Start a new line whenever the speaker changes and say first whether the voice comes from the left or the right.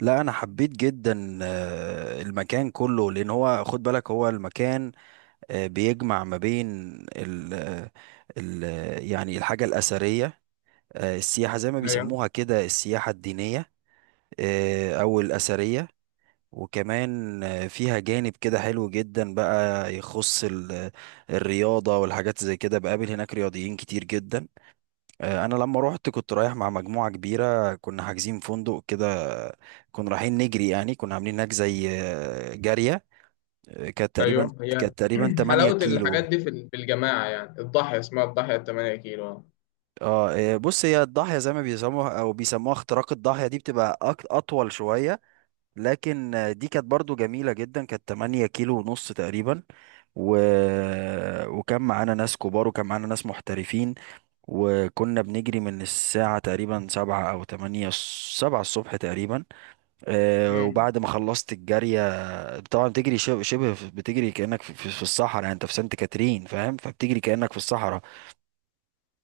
right: لا، انا حبيت جدا المكان كله. لان هو، خد بالك، هو المكان بيجمع ما بين ال آه، ال يعني الحاجه الاثريه، السياحه، زي ما
left: ايوه
right: بيسموها كده، السياحه الدينيه او الاثريه. وكمان فيها جانب كده حلو جدا بقى، يخص الرياضه والحاجات زي كده. بقابل هناك رياضيين كتير جدا. انا لما روحت كنت رايح مع مجموعه كبيره، كنا حاجزين فندق كده. كنا رايحين نجري، يعني كنا عاملين هناك زي جاريه. كانت تقريبا،
left: ايوه، هي
right: 8
left: حلاوه الحاجات
right: كيلو.
left: دي في الجماعه، يعني الضاحيه اسمها الضاحيه 8 كيلو.
right: بص، هي الضاحيه زي ما بيسموها، او بيسموها اختراق الضاحيه، دي بتبقى اطول شويه، لكن دي كانت برضو جميله جدا. كانت 8 كيلو ونص تقريبا، و... وكان معانا ناس كبار، وكان معانا ناس محترفين. وكنا بنجري من الساعة تقريبا سبعة أو تمانية، سبعة الصبح تقريبا.
left: امم
right: وبعد ما خلصت الجارية، طبعا بتجري شبه بتجري كأنك في الصحراء. يعني انت في سانت كاترين، فاهم، فبتجري كأنك في الصحراء.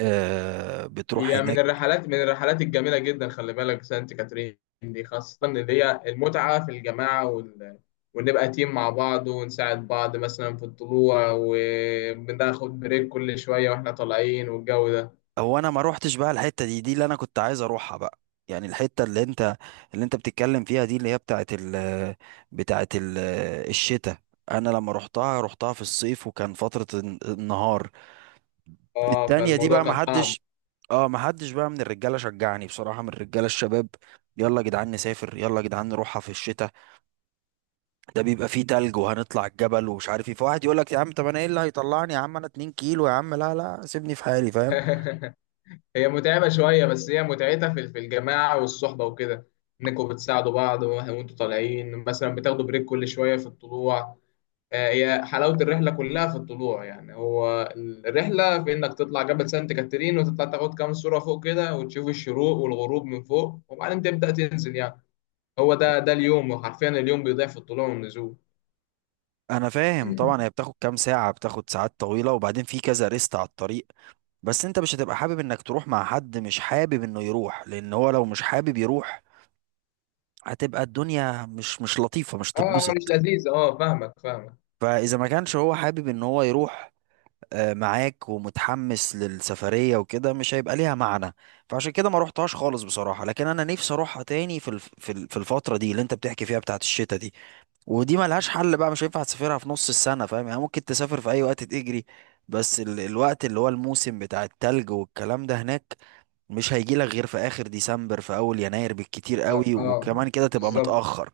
right: بتروح
left: هي من
right: هناك.
left: الرحلات الجميله جدا، خلي بالك سانت كاترين دي، خاصه اللي هي المتعه في الجماعه ونبقى تيم مع بعض ونساعد بعض مثلا في الطلوع، وبناخد بريك كل شويه واحنا طالعين، والجو ده.
right: هو انا ما روحتش بقى الحتة دي اللي انا كنت عايز اروحها بقى. يعني الحتة اللي انت بتتكلم فيها دي، اللي هي بتاعت ال الشتاء. انا لما روحتها، روحتها في الصيف، وكان فترة النهار
left: اه،
right: التانية دي بقى.
left: فالموضوع كان صعب.
right: محدش، اه محدش بقى من الرجالة شجعني بصراحة، من الرجالة الشباب. يلا يا جدعان نسافر، يلا يا جدعان نروحها في الشتاء، ده بيبقى فيه تلج وهنطلع الجبل ومش عارف ايه. فواحد يقول لك: يا عم طب انا ايه اللي هيطلعني يا عم؟ انا 2 كيلو يا عم، لا لا سيبني في حالي فاهم.
left: هي متعبة شوية، بس هي متعتها في الجماعة والصحبة وكده، إنكم بتساعدوا بعض وه- وأنتوا طالعين مثلا بتاخدوا بريك كل شوية في الطلوع. هي حلاوة الرحلة كلها في الطلوع، يعني هو الرحلة في إنك تطلع جبل سانت كاترين، وتطلع تاخد كام صورة فوق كده، وتشوف الشروق والغروب من فوق، وبعدين تبدأ تنزل يعني. هو ده اليوم، وحرفيا اليوم بيضيع في الطلوع والنزول.
right: انا فاهم طبعا، هي بتاخد كام ساعة، بتاخد ساعات طويلة، وبعدين في كذا ريست على الطريق. بس انت مش هتبقى حابب انك تروح مع حد مش حابب انه يروح. لان هو لو مش حابب يروح، هتبقى الدنيا مش لطيفة، مش تتبسط.
left: مش لذيذ، فاهمك فاهمك.
right: فاذا ما كانش هو حابب ان هو يروح معاك ومتحمس للسفرية وكده، مش هيبقى ليها معنى. فعشان كده ما روحتهاش خالص بصراحة، لكن انا نفسي اروحها تاني في الفترة دي، اللي انت بتحكي فيها، بتاعت الشتاء دي. ودي ملهاش حل بقى، مش هينفع تسافرها في نص السنة، فاهم، يعني ممكن تسافر في اي وقت تجري. بس الوقت اللي هو الموسم بتاع التلج والكلام ده هناك، مش هيجي لك غير في اخر ديسمبر، في اول يناير بالكتير
left: آه
right: قوي،
left: آه،
right: وكمان كده تبقى
left: بالظبط،
right: متأخر.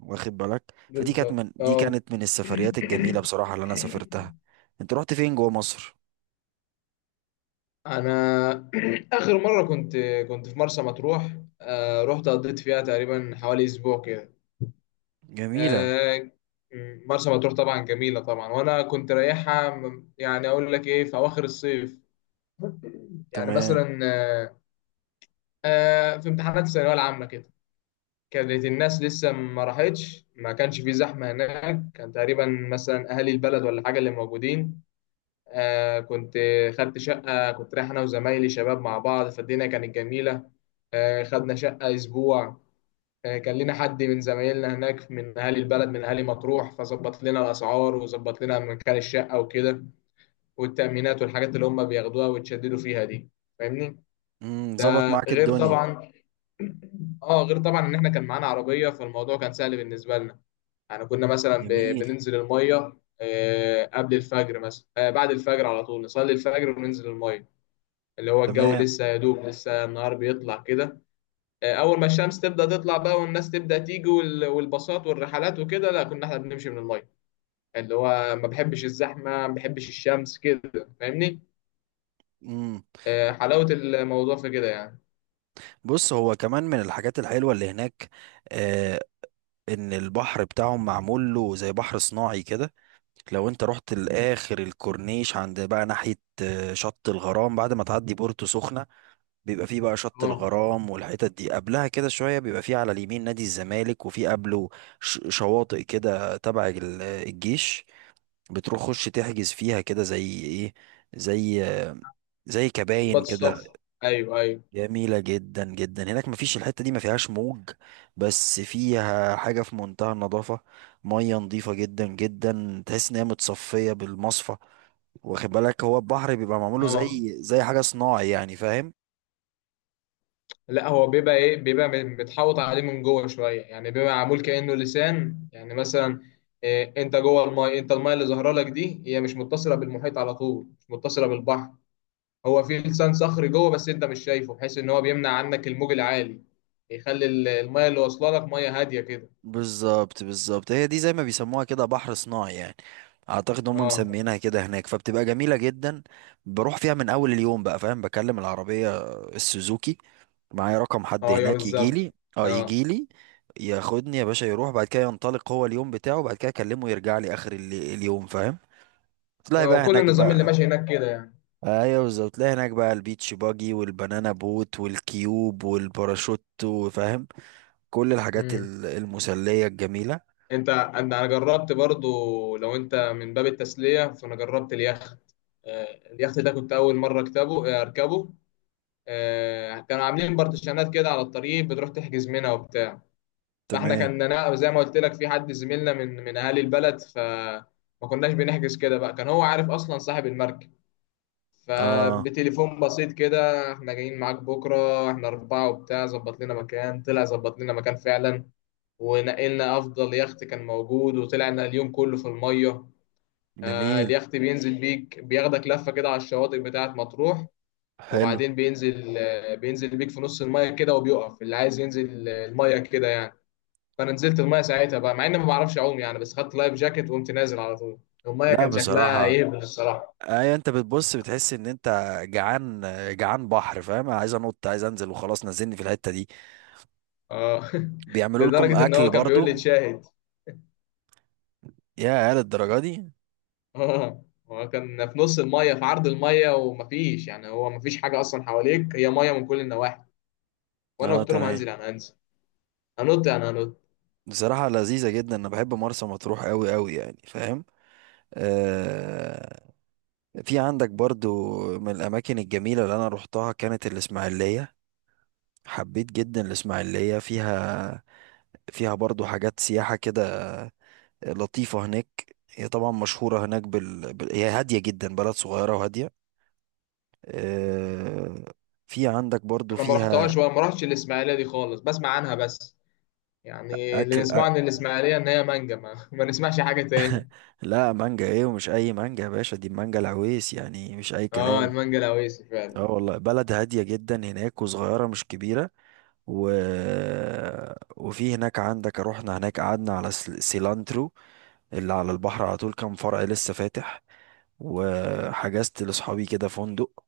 right: واخد بالك. فدي كانت
left: بالظبط،
right: من، دي كانت من السفريات الجميلة بصراحة اللي انا سافرتها. انت رحت فين جوه مصر؟
left: انا اخر مره كنت، كنت في مرسى مطروح. رحت قضيت فيها تقريبا حوالي اسبوع كده.
right: جميلة.
left: آه، مرسى مطروح طبعا جميله طبعا، وانا كنت رايحها يعني اقول لك ايه، في اواخر الصيف، يعني
right: تمام.
left: مثلا، في امتحانات الثانويه العامه كده. كانت الناس لسه ما راحتش، ما كانش في زحمه هناك، كان تقريبا مثلا اهالي البلد ولا حاجه اللي موجودين. كنت خدت شقة، كنت رايح أنا وزمايلي شباب مع بعض، فالدنيا كانت جميلة. خدنا شقة أسبوع. كان لنا حد من زمايلنا هناك من أهالي البلد، من أهالي مطروح، فظبط لنا الأسعار، وظبط لنا مكان الشقة وكده، والتأمينات والحاجات اللي هم بياخدوها ويتشددوا فيها دي. فاهمني؟
right: امم،
left: ده
right: ظبط معاك
left: غير
right: الدنيا.
left: طبعا، اه غير طبعا ان احنا كان معانا عربيه، فالموضوع كان سهل بالنسبه لنا. يعني كنا مثلا
right: جميل.
left: بننزل الميه قبل الفجر مثلا، بعد الفجر على طول نصلي الفجر وننزل الميه، اللي هو الجو
right: تمام.
left: لسه يا دوب، لسه النهار بيطلع كده. اول ما الشمس تبدا تطلع بقى، والناس تبدا تيجي وال- والباصات والرحلات وكده، لا كنا احنا بنمشي من الميه، اللي هو ما بحبش الزحمه، ما بحبش الشمس كده، فاهمني.
right: امم.
left: حلاوه الموضوع في كده يعني.
right: بص، هو كمان من الحاجات الحلوة اللي هناك، آه، ان البحر بتاعهم معمول له زي بحر صناعي كده. لو انت رحت لاخر الكورنيش، عند بقى ناحية شط الغرام، بعد ما تعدي بورتو سخنة، بيبقى فيه بقى شط
left: اه،
right: الغرام. والحتت دي قبلها كده شوية بيبقى فيه على اليمين نادي الزمالك، وفيه قبله شواطئ كده تبع الجيش، بتروح خش تحجز فيها، كده زي ايه، زي، زي
left: ضباط
right: كباين كده.
left: الصف. ايوه، ايوه.
right: جميلة جدا جدا هناك، مفيش، الحتة دي ما فيهاش موج، بس فيها حاجة في منتهى النظافة. مية نظيفة جدا جدا، تحس ان هي متصفية بالمصفى. واخد بالك، هو البحر بيبقى معموله
left: اه،
right: زي، زي حاجة صناعي يعني، فاهم.
left: لا هو بيبقى ايه، بيبقى متحوط عليه من جوه شويه، يعني بيبقى معمول كانه لسان يعني. مثلا إيه، انت جوه المايه، انت المايه اللي ظاهره لك دي هي مش متصله بالمحيط على طول، مش متصله بالبحر. هو في لسان صخري جوه، بس انت مش شايفه، بحيث ان هو بيمنع عنك الموج العالي، يخلي الميه اللي واصله لك ميه هاديه كده.
right: بالظبط بالظبط، هي دي زي ما بيسموها كده بحر صناعي يعني. اعتقد هم
left: اه،
right: مسمينها كده هناك، فبتبقى جميله جدا. بروح فيها من اول اليوم بقى، فاهم، بكلم العربيه، السوزوكي، معايا رقم حد
left: اه يا
right: هناك يجي
left: بالظبط.
right: لي، اه،
left: اه،
right: يجي لي ياخدني يا باشا. يروح بعد كده ينطلق هو اليوم بتاعه، بعد كده اكلمه يرجع لي اخر اليوم فاهم. تلاقي
left: اه
right: بقى
left: وكل
right: هناك
left: النظام اللي
right: بقى،
left: ماشي هناك كده يعني.
right: ايوه بالظبط، تلاقي هناك بقى البيتش باجي والبنانا بوت والكيوب والباراشوت، وفاهم، كل الحاجات
left: امم
right: المسليه الجميله.
left: انت أنا جربت برضو، لو انت من باب التسليه، فانا جربت اليخت. اليخت ده كنت اول مره اركبه. كانوا عاملين بارتيشنات كده على الطريق، بتروح تحجز منها وبتاع. فاحنا
right: تمام.
left: كان، انا زي ما قلت لك، في حد زميلنا من اهالي البلد، فما كناش بنحجز كده بقى، كان هو عارف اصلا صاحب المركب.
right: اه.
left: فبتليفون بسيط كده، احنا جايين معاك بكره، احنا اربعه وبتاع، ظبط لنا مكان، طلع ظبط لنا مكان فعلا. ونقلنا افضل يخت كان موجود، وطلعنا اليوم كله في الميه.
right: جميل.
left: اليخت بينزل بيك، بياخدك لفه كده على الشواطئ بتاعه مطروح.
right: حلو.
left: وبعدين بينزل بيك في نص الميه كده، وبيقف اللي عايز ينزل الميه كده يعني. فانا نزلت المايه ساعتها بقى، مع اني ما بعرفش اعوم يعني، بس خدت لايف جاكيت وقمت نازل على طول. المايه
right: لا
left: كان شكلها
right: بصراحة،
left: يهبل الصراحه.
right: اي انت بتبص بتحس ان انت جعان، جعان بحر فاهم، عايز انط، عايز انزل وخلاص، نزلني في الحتة دي.
left: اه
right: بيعملوا لكم
left: لدرجه ان
right: اكل
left: هو كان بيقول لي
right: برضو؟
left: تشاهد.
right: يا للدرجة دي؟
left: اه، هو كان في نص المايه، في عرض المايه، ومفيش يعني، هو مفيش حاجه اصلا حواليك، هي مايه من كل النواحي. وانا
right: اه.
left: قلت لهم
right: تمام.
left: هنزل، انا هنزل، هنط.
right: بصراحة لذيذة جدا، انا بحب مرسى مطروح قوي قوي يعني فاهم. آه. في عندك برضو، من الاماكن الجميلة اللي انا روحتها كانت الاسماعيلية. حبيت جدا الاسماعيلية، فيها، فيها برضو حاجات سياحة كده لطيفة هناك. هي طبعا مشهورة هناك هي هادية جدا، بلد صغيرة وهادية. آه، في عندك برضو
left: انا ما رحتهاش،
right: فيها
left: وما رحتش الاسماعيليه دي خالص، بسمع عنها بس. يعني اللي
right: أكل
left: نسمعه عن الاسماعيليه ان هي مانجا، ما, ما نسمعش حاجه تاني.
right: لا، مانجا إيه؟ ومش أي مانجا يا باشا، دي مانجا العويس، يعني مش أي
left: اه،
right: كلام.
left: المانجا الاويسي فعلا.
right: اه والله، بلد هادية جدا هناك وصغيرة، مش كبيرة. و... وفي هناك عندك، روحنا هناك قعدنا على سيلانترو، اللي على البحر على طول، كان فرع لسه فاتح. وحجزت لأصحابي كده فندق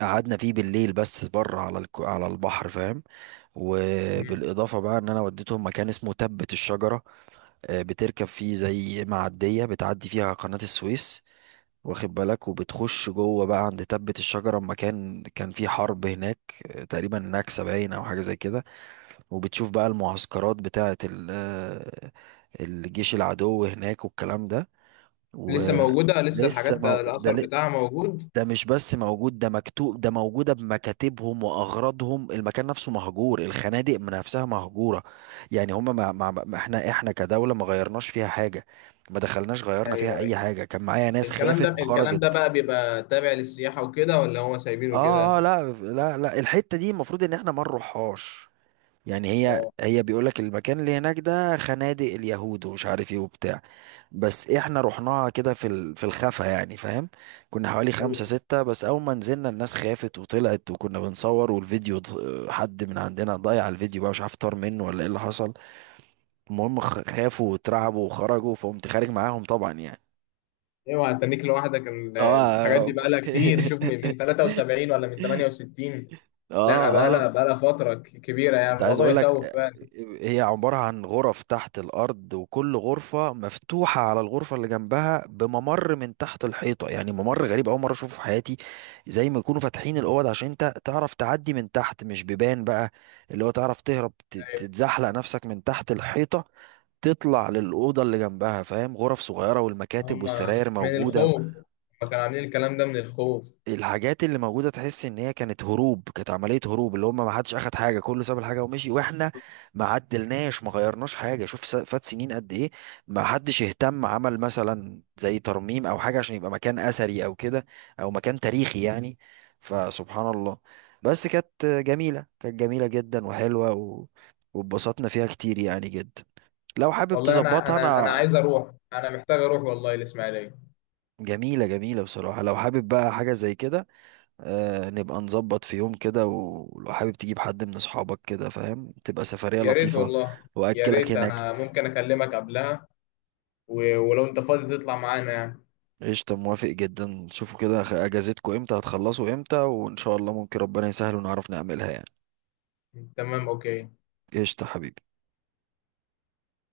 right: قعدنا فيه بالليل، بس بره على البحر فاهم. وبالاضافه بقى، ان انا وديتهم مكان اسمه تبة الشجره، بتركب فيه زي معديه بتعدي فيها قناه السويس، واخد بالك، وبتخش جوه بقى عند تبة الشجره، مكان كان فيه حرب هناك تقريبا نكسه باين، او حاجه زي كده. وبتشوف بقى المعسكرات بتاعه ال... آه، الجيش العدو هناك والكلام ده. و
left: لسه موجودة، لسه
right: لسه
left: الحاجات
right: ما ده
left: الأثر بتاعها موجود.
right: ده مش بس موجود، ده مكتوب، ده موجودة بمكاتبهم وأغراضهم. المكان نفسه مهجور، الخنادق من نفسها مهجورة. يعني هما احنا كدولة ما غيرناش فيها حاجة، ما دخلناش غيرنا فيها
left: أيوه
right: أي
left: أيوه
right: حاجة. كان معايا ناس
left: الكلام ده،
right: خافت
left: الكلام ده
right: وخرجت.
left: بقى بيبقى تابع للسياحة وكده، ولا هو سايبينه
right: اه اه،
left: كده؟
right: لا لا لا، الحتة دي المفروض ان احنا ما نروحهاش. يعني هي
left: اه،
right: هي بيقول لك المكان اللي هناك ده خنادق اليهود ومش عارف ايه وبتاع. بس احنا رحناها كده في الخفا يعني فاهم. كنا حوالي
left: أيوه
right: خمسة ستة، بس اول ما نزلنا الناس خافت وطلعت. وكنا بنصور، والفيديو حد من عندنا ضيع الفيديو بقى، مش عارف طار منه ولا ايه اللي حصل. المهم خافوا واترعبوا وخرجوا، فقمت خارج معاهم طبعا يعني.
left: أيوه. هتنيك لوحدك الحاجات دي
right: اه
left: بقالها كتير، شوف من 73 ولا من 68. لا
right: اه اه،
left: بقالها، بقالها فترة كبيرة، يعني
right: ده عايز
left: الموضوع
right: اقول
left: يخوف
right: لك،
left: فعلا.
right: هي عبارة عن غرف تحت الارض، وكل غرفة مفتوحة على الغرفة اللي جنبها بممر من تحت الحيطة. يعني ممر غريب، اول مرة اشوفه في حياتي، زي ما يكونوا فاتحين الاوض عشان انت تعرف تعدي من تحت، مش بيبان بقى. اللي هو تعرف تهرب،
left: أيوه،
right: تتزحلق نفسك من تحت الحيطة، تطلع للأوضة اللي جنبها فاهم. غرف صغيرة والمكاتب
left: هما
right: والسراير
left: من
right: موجودة.
left: الخوف، هما كانوا عاملين الكلام ده من الخوف.
right: الحاجات اللي موجودة تحس ان هي كانت هروب، كانت عملية هروب، اللي هم ما حدش اخد حاجة، كله ساب الحاجة ومشي، واحنا ما عدلناش ما غيرناش حاجة. شوف، فات سنين قد ايه، ما حدش اهتم عمل مثلا زي ترميم او حاجة عشان يبقى مكان اثري او كده، او مكان تاريخي يعني. فسبحان الله. بس كانت جميلة، كانت جميلة جدا وحلوة، واتبسطنا فيها كتير يعني جدا. لو حابب
left: والله أنا
right: تظبطها،
left: أنا أنا
right: انا،
left: عايز أروح، أنا محتاج أروح والله الإسماعيلية.
right: جميلة جميلة بصراحة، لو حابب بقى حاجة زي كده، آه، نبقى نظبط في يوم كده، و- ولو حابب تجيب حد من اصحابك كده فاهم، تبقى سفرية
left: يا ريت
right: لطيفة.
left: والله. يا
right: واكلك
left: ريت،
right: هناك.
left: أنا ممكن أكلمك قبلها، و- ولو انت فاضي تطلع معانا يعني.
right: قشطة، موافق جدا. شوفوا كده، اجازتكوا امتى، هتخلصوا امتى، وان شاء الله ممكن ربنا يسهل ونعرف نعملها يعني.
left: تمام، اوكي.
right: قشطة حبيبي.